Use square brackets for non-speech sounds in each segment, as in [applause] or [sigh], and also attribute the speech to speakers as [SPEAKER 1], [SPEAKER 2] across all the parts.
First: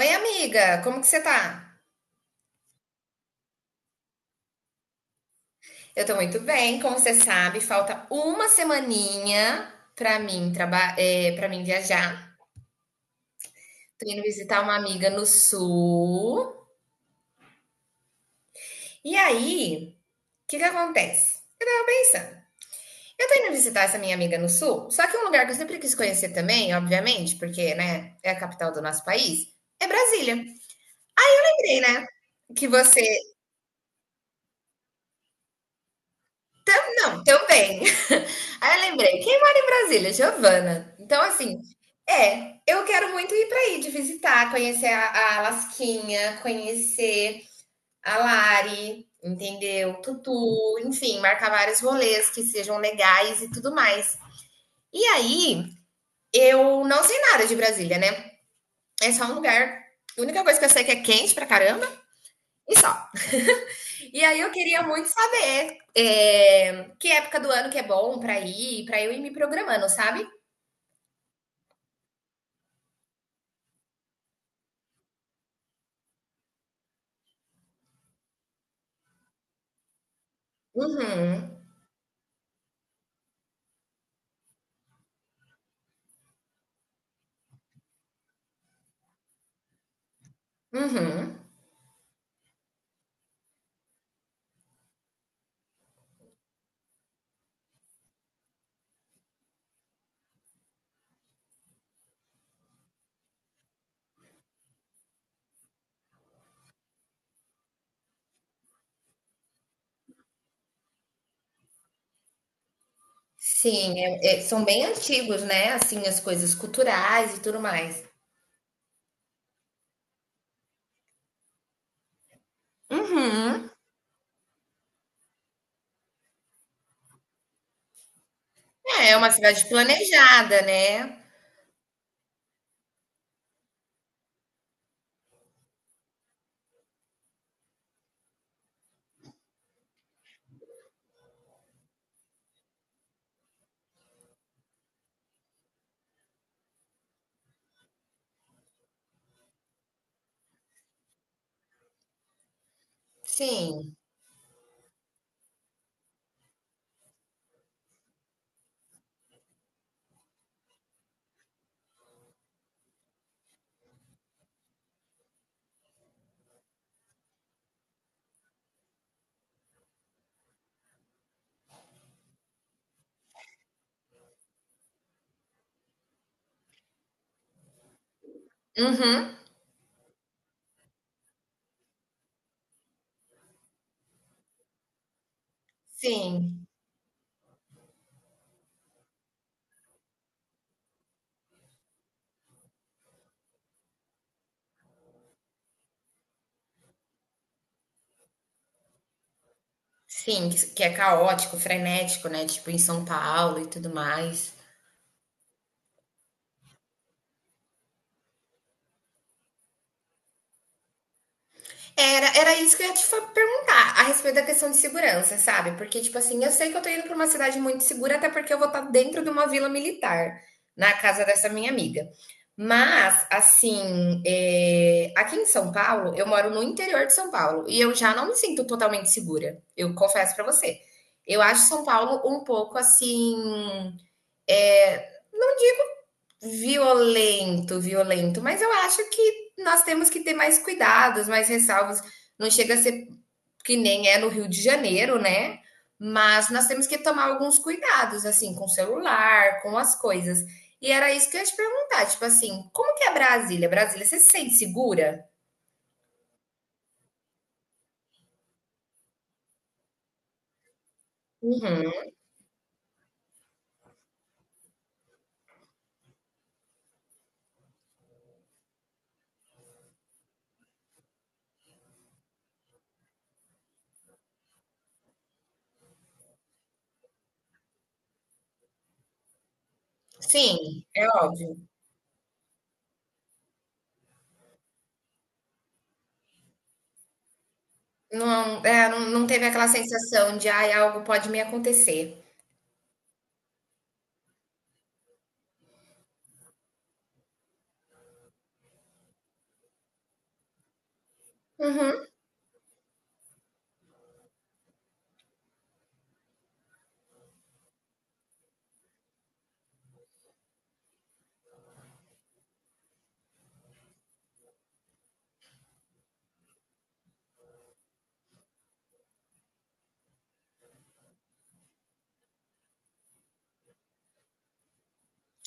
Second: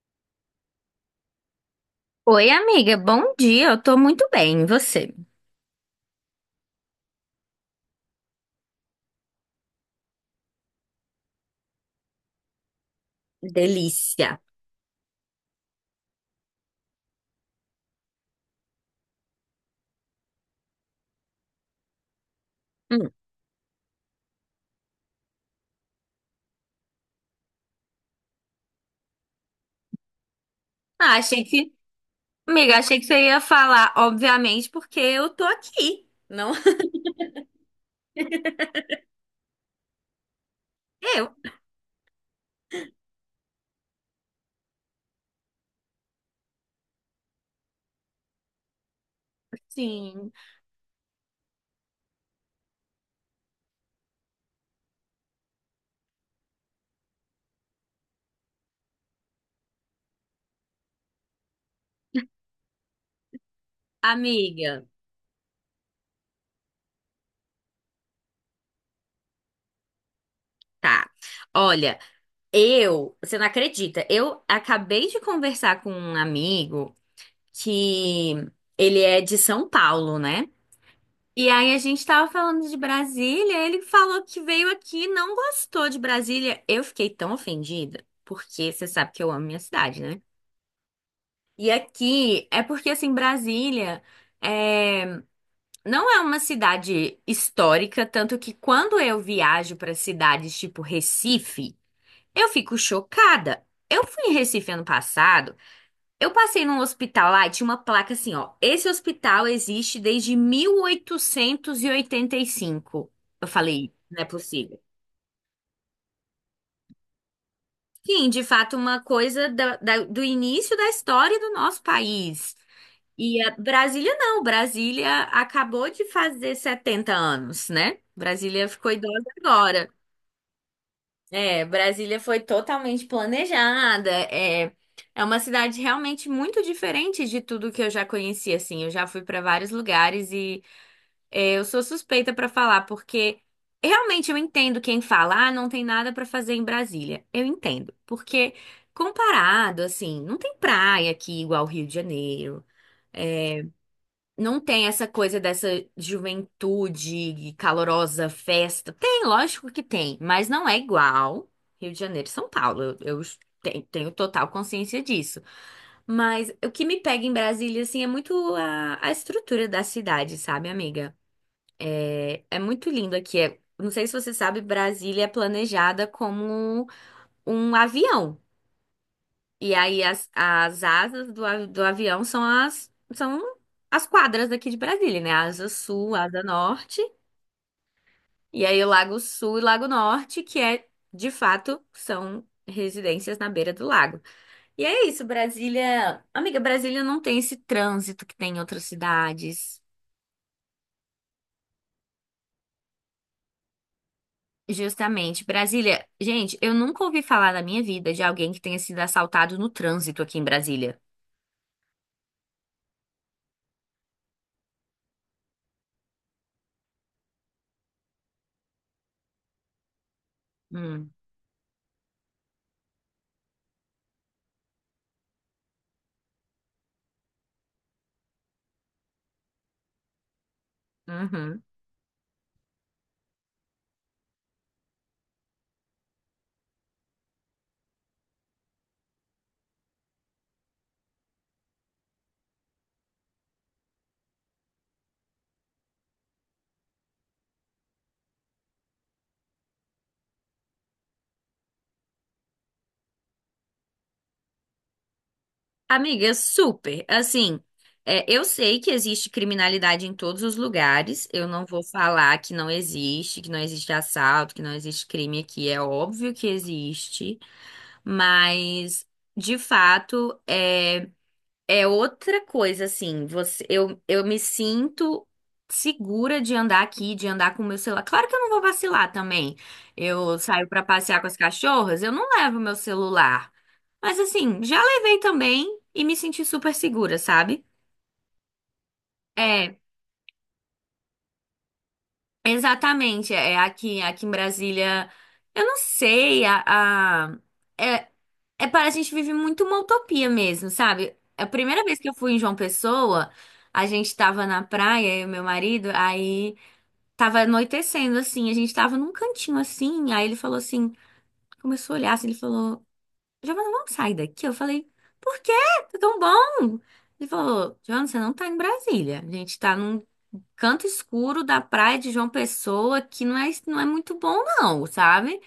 [SPEAKER 1] Oi, amiga, como que você tá?
[SPEAKER 2] Oi, amiga, bom dia. Eu tô muito bem, e você?
[SPEAKER 1] Eu tô muito bem, como você sabe, falta uma semaninha pra mim para mim viajar. Tô indo
[SPEAKER 2] Delícia.
[SPEAKER 1] visitar uma amiga no sul. E aí, o que que acontece? Eu tava pensando,
[SPEAKER 2] Hum.
[SPEAKER 1] eu tô indo visitar essa minha amiga no sul, só que um lugar que eu sempre quis conhecer também, obviamente, porque, né, é a capital do nosso país, é Brasília.
[SPEAKER 2] Ah, achei que,
[SPEAKER 1] Lembrei, né? Que
[SPEAKER 2] amiga, achei
[SPEAKER 1] você.
[SPEAKER 2] que você ia falar, obviamente, porque eu tô aqui, não
[SPEAKER 1] Não, também, aí eu lembrei, quem mora em Brasília? Giovana.
[SPEAKER 2] [laughs]
[SPEAKER 1] Então,
[SPEAKER 2] eu.
[SPEAKER 1] assim, é, eu quero muito ir para aí, de visitar, conhecer a Lasquinha, conhecer a Lari, entendeu?
[SPEAKER 2] Sim,
[SPEAKER 1] Tutu, enfim, marcar vários rolês que sejam legais e tudo mais. E aí, eu não sei nada de Brasília, né? É só um lugar. A única coisa que eu sei é que é quente pra caramba e só. E aí eu queria
[SPEAKER 2] amiga.
[SPEAKER 1] muito saber que época do ano que é bom pra ir, pra eu ir me programando, sabe?
[SPEAKER 2] Tá. Olha, você não acredita, eu acabei de conversar com um amigo que ele é de São Paulo, né? E
[SPEAKER 1] Uhum.
[SPEAKER 2] aí a gente tava falando de Brasília, ele falou que veio aqui e não gostou de Brasília. Eu fiquei tão ofendida, porque você sabe que eu amo minha cidade, né?
[SPEAKER 1] Uhum.
[SPEAKER 2] E aqui é porque assim, é... não é uma cidade histórica, tanto que quando eu viajo para cidades tipo Recife, eu fico chocada. Eu fui em Recife ano passado. Eu passei num hospital lá e tinha uma placa assim, ó. Esse hospital existe desde mil oitocentos e oitenta e cinco. Eu falei,
[SPEAKER 1] Sim,
[SPEAKER 2] não é
[SPEAKER 1] é são
[SPEAKER 2] possível.
[SPEAKER 1] bem antigos, né, assim, as coisas culturais e tudo mais.
[SPEAKER 2] Sim, de fato, uma coisa do início da história do nosso país. E a
[SPEAKER 1] Uhum.
[SPEAKER 2] Brasília não, Brasília acabou de fazer 70 anos, né? Brasília ficou
[SPEAKER 1] É, é
[SPEAKER 2] idosa
[SPEAKER 1] uma cidade
[SPEAKER 2] agora.
[SPEAKER 1] planejada, né.
[SPEAKER 2] É, Brasília foi totalmente planejada. É, é uma cidade realmente muito diferente de tudo que eu já conheci, assim. Eu já fui para vários lugares e é, eu sou suspeita para falar, porque realmente eu entendo quem fala, ah, não tem nada para fazer em Brasília. Eu entendo, porque comparado, assim, não tem praia aqui igual Rio de Janeiro.
[SPEAKER 1] Sim.
[SPEAKER 2] Não tem essa coisa dessa juventude calorosa, festa. Tem, lógico que tem, mas não é igual Rio de Janeiro e São Paulo. Eu tenho total consciência disso. Mas o que me pega em Brasília, assim, é muito a estrutura da cidade, sabe, amiga? É, é muito lindo aqui. É- não sei se você sabe, Brasília é planejada como um avião.
[SPEAKER 1] Uhum.
[SPEAKER 2] E aí as asas do avião são as quadras daqui de Brasília, né? Asa Sul, Asa
[SPEAKER 1] Sim.
[SPEAKER 2] Norte, e aí o Lago Sul e Lago Norte, que é de fato são residências na beira do lago. E é isso, Brasília. Amiga, Brasília não tem esse trânsito que tem em outras cidades.
[SPEAKER 1] Sim, que é caótico, frenético, né, tipo em São Paulo e tudo mais.
[SPEAKER 2] Justamente, Brasília. Gente, eu nunca ouvi falar na minha vida de alguém que tenha sido assaltado no trânsito aqui em Brasília.
[SPEAKER 1] Era isso que eu ia perguntar a respeito da questão de segurança, sabe? Porque, tipo assim, eu sei que eu tô indo pra uma cidade muito segura, até porque eu vou estar dentro de uma vila militar, na
[SPEAKER 2] Hum.
[SPEAKER 1] casa dessa minha amiga. Mas, assim, aqui em São Paulo, eu moro no interior de São Paulo e eu já não me sinto totalmente segura, eu confesso pra você. Eu
[SPEAKER 2] Uhum.
[SPEAKER 1] acho São Paulo um pouco assim, violento, violento, mas eu acho que nós temos que ter mais cuidados, mais ressalvas. Não chega a ser que nem é no Rio de Janeiro, né? Mas nós temos que tomar alguns cuidados, assim, com o celular, com as coisas. E era isso que eu ia te perguntar, tipo assim, como que é Brasília? Brasília, você se sente segura?
[SPEAKER 2] Amiga, super. Assim, é, eu sei que existe criminalidade em todos os lugares. Eu não vou
[SPEAKER 1] Uhum.
[SPEAKER 2] falar que não existe assalto, que não existe crime aqui. É óbvio que existe, mas de fato, é. É outra coisa, assim, você, eu me sinto segura de andar aqui, de andar com o meu celular. Claro que eu não vou vacilar também. Eu saio pra
[SPEAKER 1] Sim, é
[SPEAKER 2] passear com as
[SPEAKER 1] óbvio.
[SPEAKER 2] cachorras, eu não levo meu celular. Mas assim, já levei também e me senti super segura, sabe?
[SPEAKER 1] Não, é, não, não teve aquela
[SPEAKER 2] É,
[SPEAKER 1] sensação de, ai, algo pode me acontecer.
[SPEAKER 2] exatamente. É aqui, aqui em Brasília, eu não sei, a- é, É, para a gente vive muito uma utopia mesmo, sabe? A primeira vez
[SPEAKER 1] Uhum.
[SPEAKER 2] que eu fui em João Pessoa, a gente tava na praia, eu e meu marido, aí tava anoitecendo assim, a gente tava num cantinho assim, aí ele falou assim, começou a olhar assim, ele falou, Giovana, vamos sair daqui? Eu falei, por quê? Tá tão bom. Ele falou, Giovana, você não tá em Brasília, a gente tá num canto escuro da praia de João Pessoa, que não é muito bom não, sabe?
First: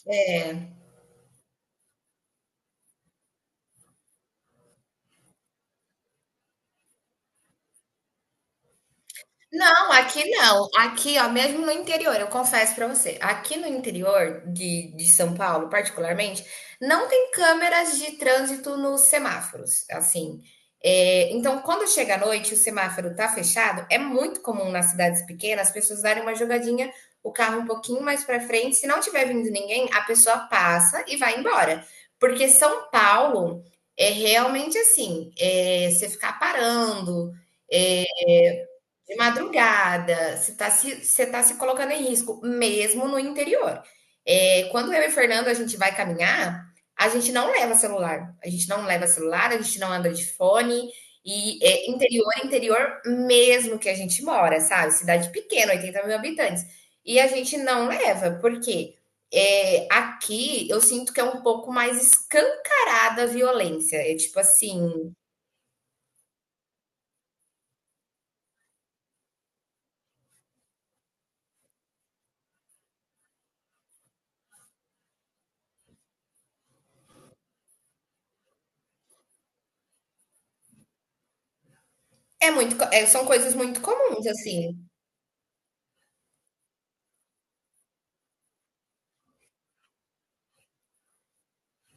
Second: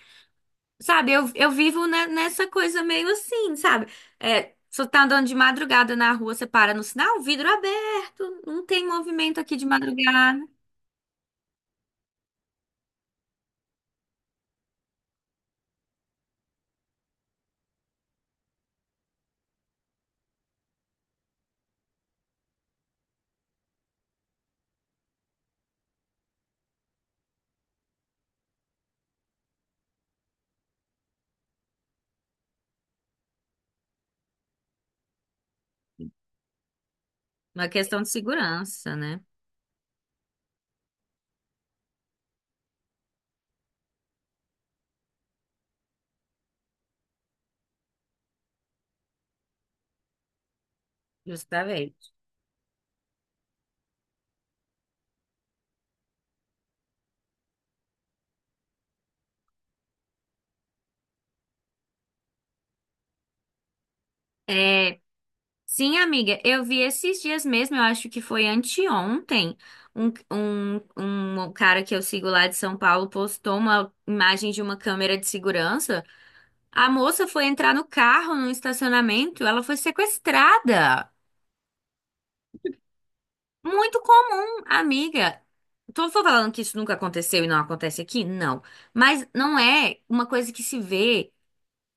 [SPEAKER 2] Sabe, eu vivo nessa coisa meio assim, sabe? É, você tá andando de madrugada na rua, você para no sinal, vidro é aberto, não tem movimento aqui de
[SPEAKER 1] Não, aqui
[SPEAKER 2] madrugada.
[SPEAKER 1] não. Aqui, ó, mesmo no interior, eu confesso pra você, aqui no interior de São Paulo, particularmente, não tem câmeras de trânsito nos semáforos, assim. É, então, quando chega à noite e o semáforo tá fechado, é muito comum nas cidades pequenas as pessoas darem uma jogadinha, o carro um pouquinho mais pra frente. Se não tiver vindo ninguém, a pessoa passa e vai embora. Porque São Paulo é realmente assim, você ficar parando
[SPEAKER 2] Uma questão
[SPEAKER 1] é,
[SPEAKER 2] de segurança,
[SPEAKER 1] de
[SPEAKER 2] né?
[SPEAKER 1] madrugada, você tá se colocando em risco, mesmo no interior. É, quando eu e o Fernando a gente vai caminhar, a gente não leva celular. A gente não leva celular, a gente não anda de fone. E é,
[SPEAKER 2] Justamente.
[SPEAKER 1] interior mesmo que a gente mora, sabe? Cidade pequena, 80 mil habitantes. E a gente não leva, porque é, aqui eu sinto que é um pouco mais escancarada a violência. É tipo assim,
[SPEAKER 2] É, sim, amiga, eu vi esses dias mesmo, eu acho que foi anteontem, um, um, um cara que eu sigo lá de São Paulo postou uma imagem de uma câmera de segurança. A moça foi entrar no carro, no estacionamento, ela foi sequestrada.
[SPEAKER 1] são coisas muito
[SPEAKER 2] Muito
[SPEAKER 1] comuns,
[SPEAKER 2] comum,
[SPEAKER 1] assim.
[SPEAKER 2] amiga. Tô falando que isso nunca aconteceu e não acontece aqui? Não. Mas não é uma coisa que se vê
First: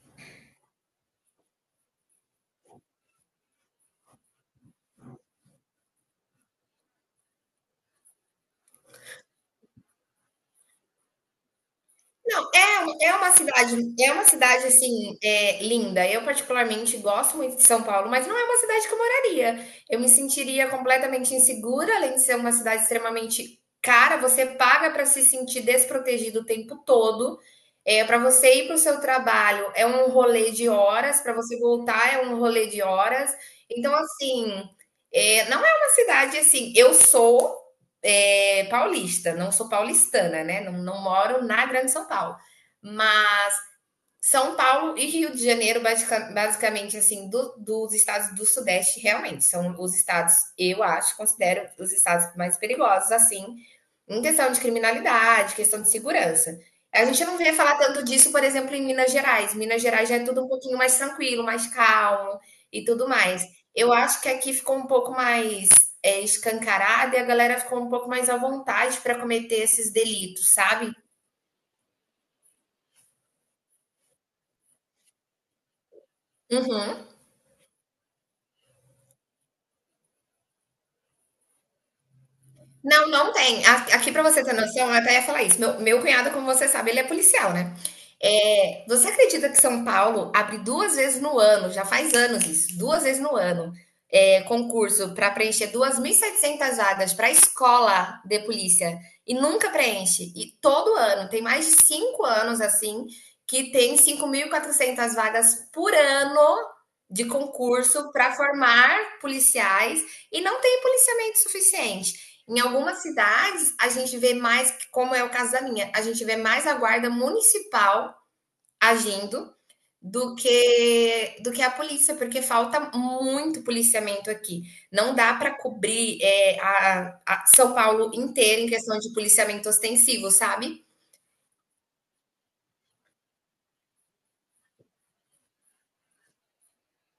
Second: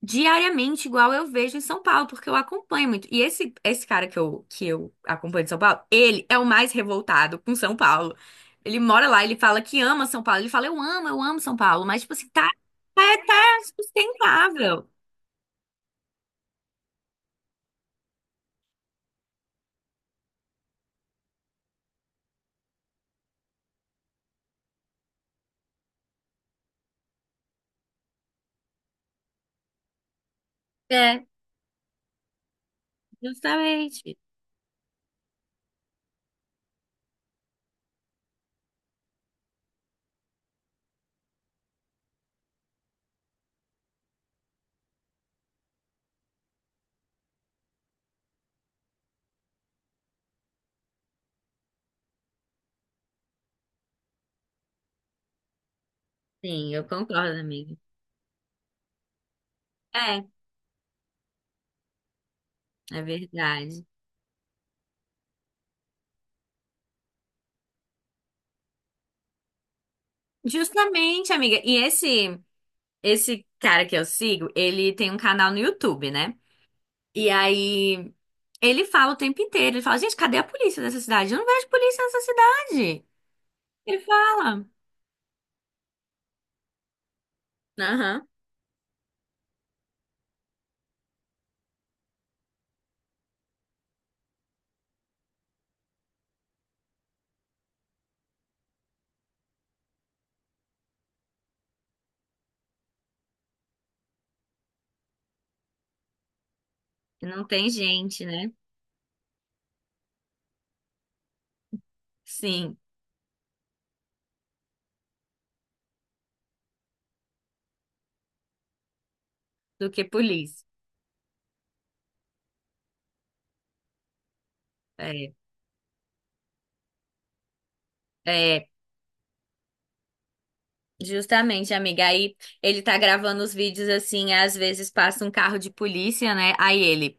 [SPEAKER 2] diariamente, igual eu vejo em São Paulo, porque eu acompanho muito. E esse cara que eu acompanho de São Paulo, ele é o mais revoltado com São Paulo. Ele mora lá, ele fala que ama São Paulo. Ele fala, eu amo São Paulo. Mas, tipo assim, tá
[SPEAKER 1] Não, é, é uma cidade
[SPEAKER 2] sustentável.
[SPEAKER 1] assim, é, linda. Eu particularmente gosto muito de São Paulo, mas não é uma cidade que eu moraria. Eu me sentiria completamente insegura, além de ser uma cidade extremamente cara, você paga para se sentir desprotegido o tempo todo. É, para você ir para o seu trabalho é um rolê de horas,
[SPEAKER 2] É,
[SPEAKER 1] para você voltar é um rolê de horas. Então,
[SPEAKER 2] justamente.
[SPEAKER 1] assim, é, não é uma cidade assim. Eu sou é, paulista, não sou paulistana, né? Não, não moro na Grande São Paulo. Mas São Paulo e Rio de Janeiro, basicamente, assim, dos estados do Sudeste, realmente, são os estados, eu acho, considero os estados mais perigosos, assim, em questão de criminalidade, questão de segurança.
[SPEAKER 2] Sim, eu
[SPEAKER 1] A gente
[SPEAKER 2] concordo,
[SPEAKER 1] não vê
[SPEAKER 2] amiga.
[SPEAKER 1] falar tanto disso, por exemplo, em Minas Gerais. Minas Gerais já
[SPEAKER 2] É,
[SPEAKER 1] é tudo um pouquinho mais tranquilo, mais calmo e
[SPEAKER 2] é
[SPEAKER 1] tudo mais.
[SPEAKER 2] verdade.
[SPEAKER 1] Eu acho que aqui ficou um pouco mais é, escancarado e a galera ficou um pouco mais à vontade para cometer esses delitos, sabe?
[SPEAKER 2] Justamente, amiga. E esse. Esse cara que eu sigo, ele tem um canal no YouTube, né?
[SPEAKER 1] Uhum.
[SPEAKER 2] E aí ele fala o tempo inteiro, ele fala, gente, cadê a polícia dessa cidade? Eu não vejo polícia nessa cidade.
[SPEAKER 1] Não, não tem. A
[SPEAKER 2] Ele
[SPEAKER 1] aqui para você ter
[SPEAKER 2] fala.
[SPEAKER 1] noção, eu até ia falar isso, meu cunhado, como você sabe, ele é policial, né.
[SPEAKER 2] Aham.
[SPEAKER 1] Você acredita que São Paulo abre duas vezes no ano, já faz anos isso, duas vezes no ano, concurso para preencher 2.700 vagas para escola de polícia e nunca preenche? E todo ano, tem mais de 5 anos, assim, que tem 5.400 vagas por ano de
[SPEAKER 2] Não tem
[SPEAKER 1] concurso
[SPEAKER 2] gente,
[SPEAKER 1] para
[SPEAKER 2] né?
[SPEAKER 1] formar policiais e não tem policiamento suficiente. Em
[SPEAKER 2] Sim,
[SPEAKER 1] algumas cidades, a gente vê mais, como é o caso da minha, a gente vê mais a guarda municipal agindo
[SPEAKER 2] do que
[SPEAKER 1] do
[SPEAKER 2] polícia.
[SPEAKER 1] que do que a polícia, porque falta muito policiamento aqui. Não
[SPEAKER 2] É,
[SPEAKER 1] dá para cobrir a São Paulo inteira
[SPEAKER 2] é,
[SPEAKER 1] em questão de policiamento ostensivo, sabe?
[SPEAKER 2] justamente, amiga. Aí ele tá gravando os vídeos assim, às vezes passa um carro de polícia, né? Aí ele.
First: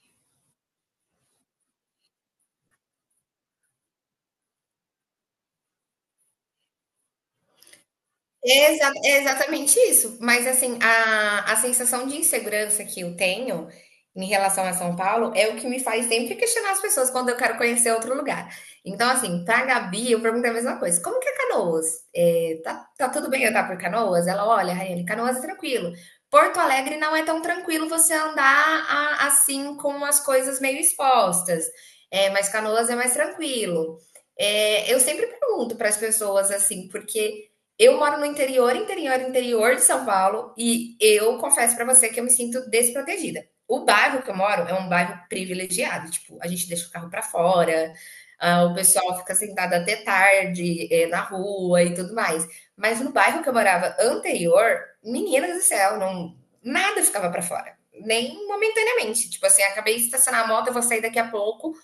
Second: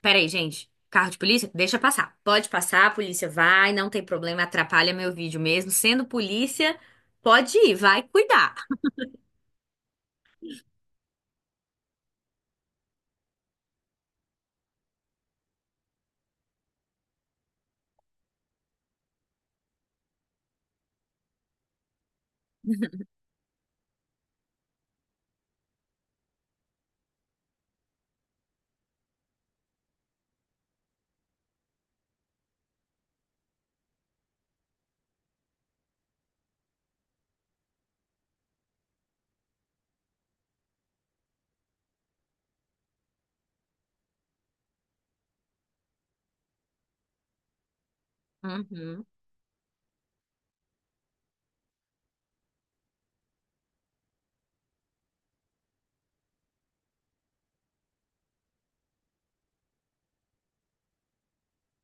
[SPEAKER 2] Peraí, gente. Carro de polícia? Deixa passar. Pode passar, a polícia vai, não tem problema, atrapalha meu vídeo mesmo. Sendo polícia, pode ir, vai cuidar.
[SPEAKER 1] Exatamente isso. Mas assim, a sensação de insegurança que eu tenho em relação a São Paulo é o que me faz sempre questionar as pessoas quando eu quero conhecer outro lugar. Então, assim, pra Gabi, eu pergunto a mesma coisa: "Como que é Canoas? Tá
[SPEAKER 2] [laughs]
[SPEAKER 1] tudo bem andar por Canoas?" Ela: "Olha, Raiane, Canoas é tranquilo. Porto Alegre não é tão tranquilo você andar a assim com as coisas meio expostas, é mas Canoas é mais tranquilo". Eu sempre pergunto para as pessoas assim, porque eu moro no interior de São Paulo e eu confesso para você que eu me sinto desprotegida. O bairro que eu moro é um bairro privilegiado, tipo, a gente deixa o carro para fora, ah, o
[SPEAKER 2] Uhum.
[SPEAKER 1] pessoal fica sentado até tarde, na rua e tudo mais. Mas no bairro que eu morava anterior, meninas do céu, não, nada ficava para fora, nem momentaneamente. Tipo assim, acabei de estacionar a moto, eu vou sair daqui a pouco,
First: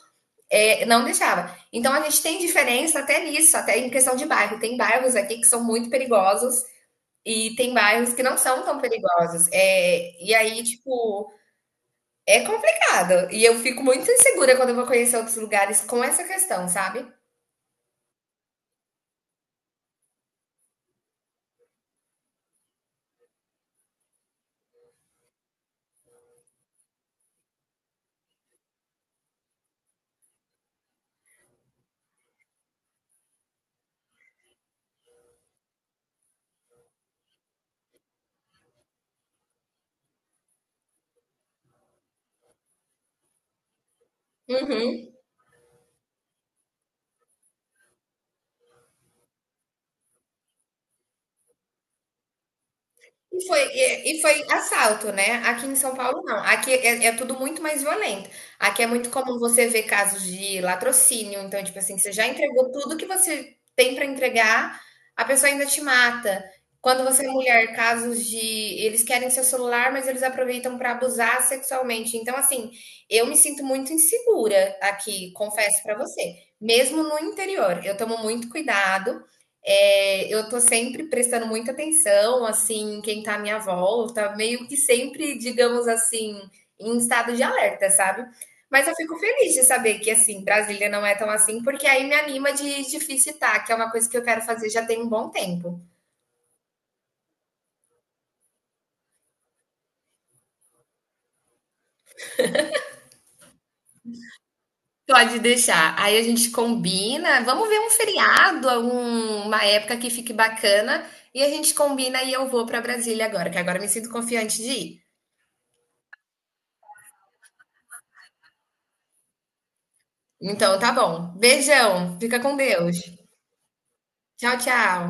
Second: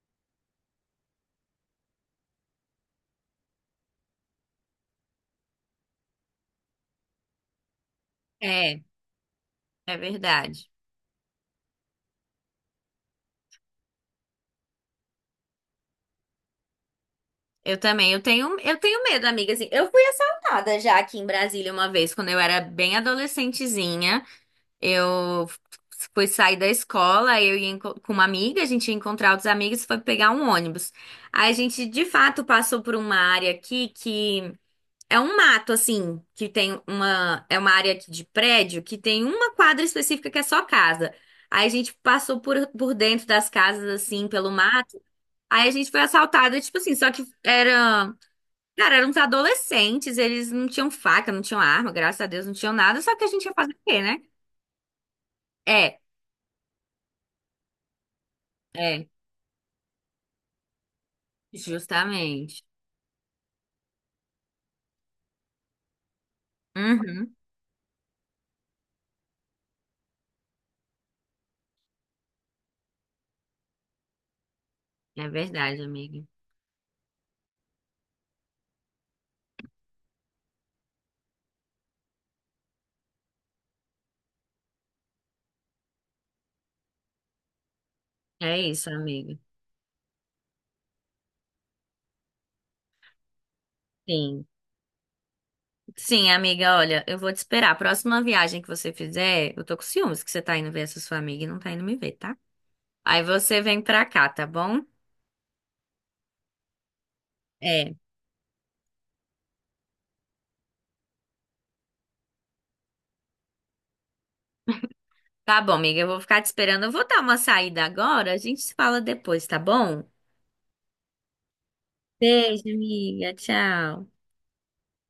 [SPEAKER 1] não deixava. Então a gente tem diferença até nisso, até em questão de bairro. Tem bairros aqui que são muito perigosos e tem bairros que não são tão
[SPEAKER 2] É,
[SPEAKER 1] perigosos.
[SPEAKER 2] é
[SPEAKER 1] É, e aí,
[SPEAKER 2] verdade.
[SPEAKER 1] tipo, é complicado. E eu fico muito insegura quando eu vou conhecer outros lugares com essa questão, sabe?
[SPEAKER 2] Eu também, eu tenho medo, amiga, assim. Eu fui assaltada já aqui em Brasília uma vez, quando eu era bem adolescentezinha. Eu fui sair da escola, eu ia com uma amiga, a gente ia encontrar outros amigos, foi pegar um ônibus. Aí a gente, de fato, passou por uma área aqui que É um mato, assim, que tem uma. É uma área aqui de prédio que tem uma quadra específica que é só casa. Aí a gente passou por dentro das casas, assim, pelo mato.
[SPEAKER 1] Uhum.
[SPEAKER 2] Aí a gente foi assaltado, tipo assim, só que era. Cara, eram uns adolescentes, eles não tinham faca, não tinham arma, graças a Deus não tinham nada, só que a gente ia fazer o quê, né?
[SPEAKER 1] E foi assalto, né. Aqui em São
[SPEAKER 2] É,
[SPEAKER 1] Paulo não, aqui é tudo muito mais violento. Aqui é
[SPEAKER 2] é,
[SPEAKER 1] muito comum você ver casos de latrocínio, então, tipo assim, você já
[SPEAKER 2] justamente.
[SPEAKER 1] entregou tudo que você tem para entregar, a pessoa ainda te mata. Quando você é
[SPEAKER 2] Uhum,
[SPEAKER 1] mulher, casos de eles querem seu celular, mas eles aproveitam para abusar sexualmente. Então, assim, eu me sinto muito insegura
[SPEAKER 2] é
[SPEAKER 1] aqui,
[SPEAKER 2] verdade,
[SPEAKER 1] confesso para
[SPEAKER 2] amiga.
[SPEAKER 1] você, mesmo no interior. Eu tomo muito cuidado, eu tô sempre prestando muita atenção, assim, em quem tá à minha volta, meio que sempre, digamos assim, em estado de alerta, sabe.
[SPEAKER 2] É
[SPEAKER 1] Mas
[SPEAKER 2] isso,
[SPEAKER 1] eu fico
[SPEAKER 2] amiga.
[SPEAKER 1] feliz de saber que, assim, Brasília não é tão assim, porque aí me anima de visitar, que é uma coisa que eu quero
[SPEAKER 2] Sim.
[SPEAKER 1] fazer já tem um bom tempo.
[SPEAKER 2] Sim, amiga, olha, eu vou te esperar. A próxima viagem que você fizer, eu tô com ciúmes que você tá indo ver essa sua amiga e não tá indo me ver, tá? Aí você vem pra cá, tá bom?
[SPEAKER 1] Pode deixar. Aí a gente combina, vamos ver um
[SPEAKER 2] É.
[SPEAKER 1] feriado, uma época que fique bacana, e a gente combina e eu vou pra Brasília agora, que agora eu me sinto confiante de ir.
[SPEAKER 2] Tá bom, amiga, eu vou ficar te esperando. Eu vou dar uma saída agora, a gente se fala depois, tá bom?
[SPEAKER 1] Então tá bom. Beijão, fica com
[SPEAKER 2] Beijo,
[SPEAKER 1] Deus.
[SPEAKER 2] amiga. Tchau.
[SPEAKER 1] Tchau, tchau.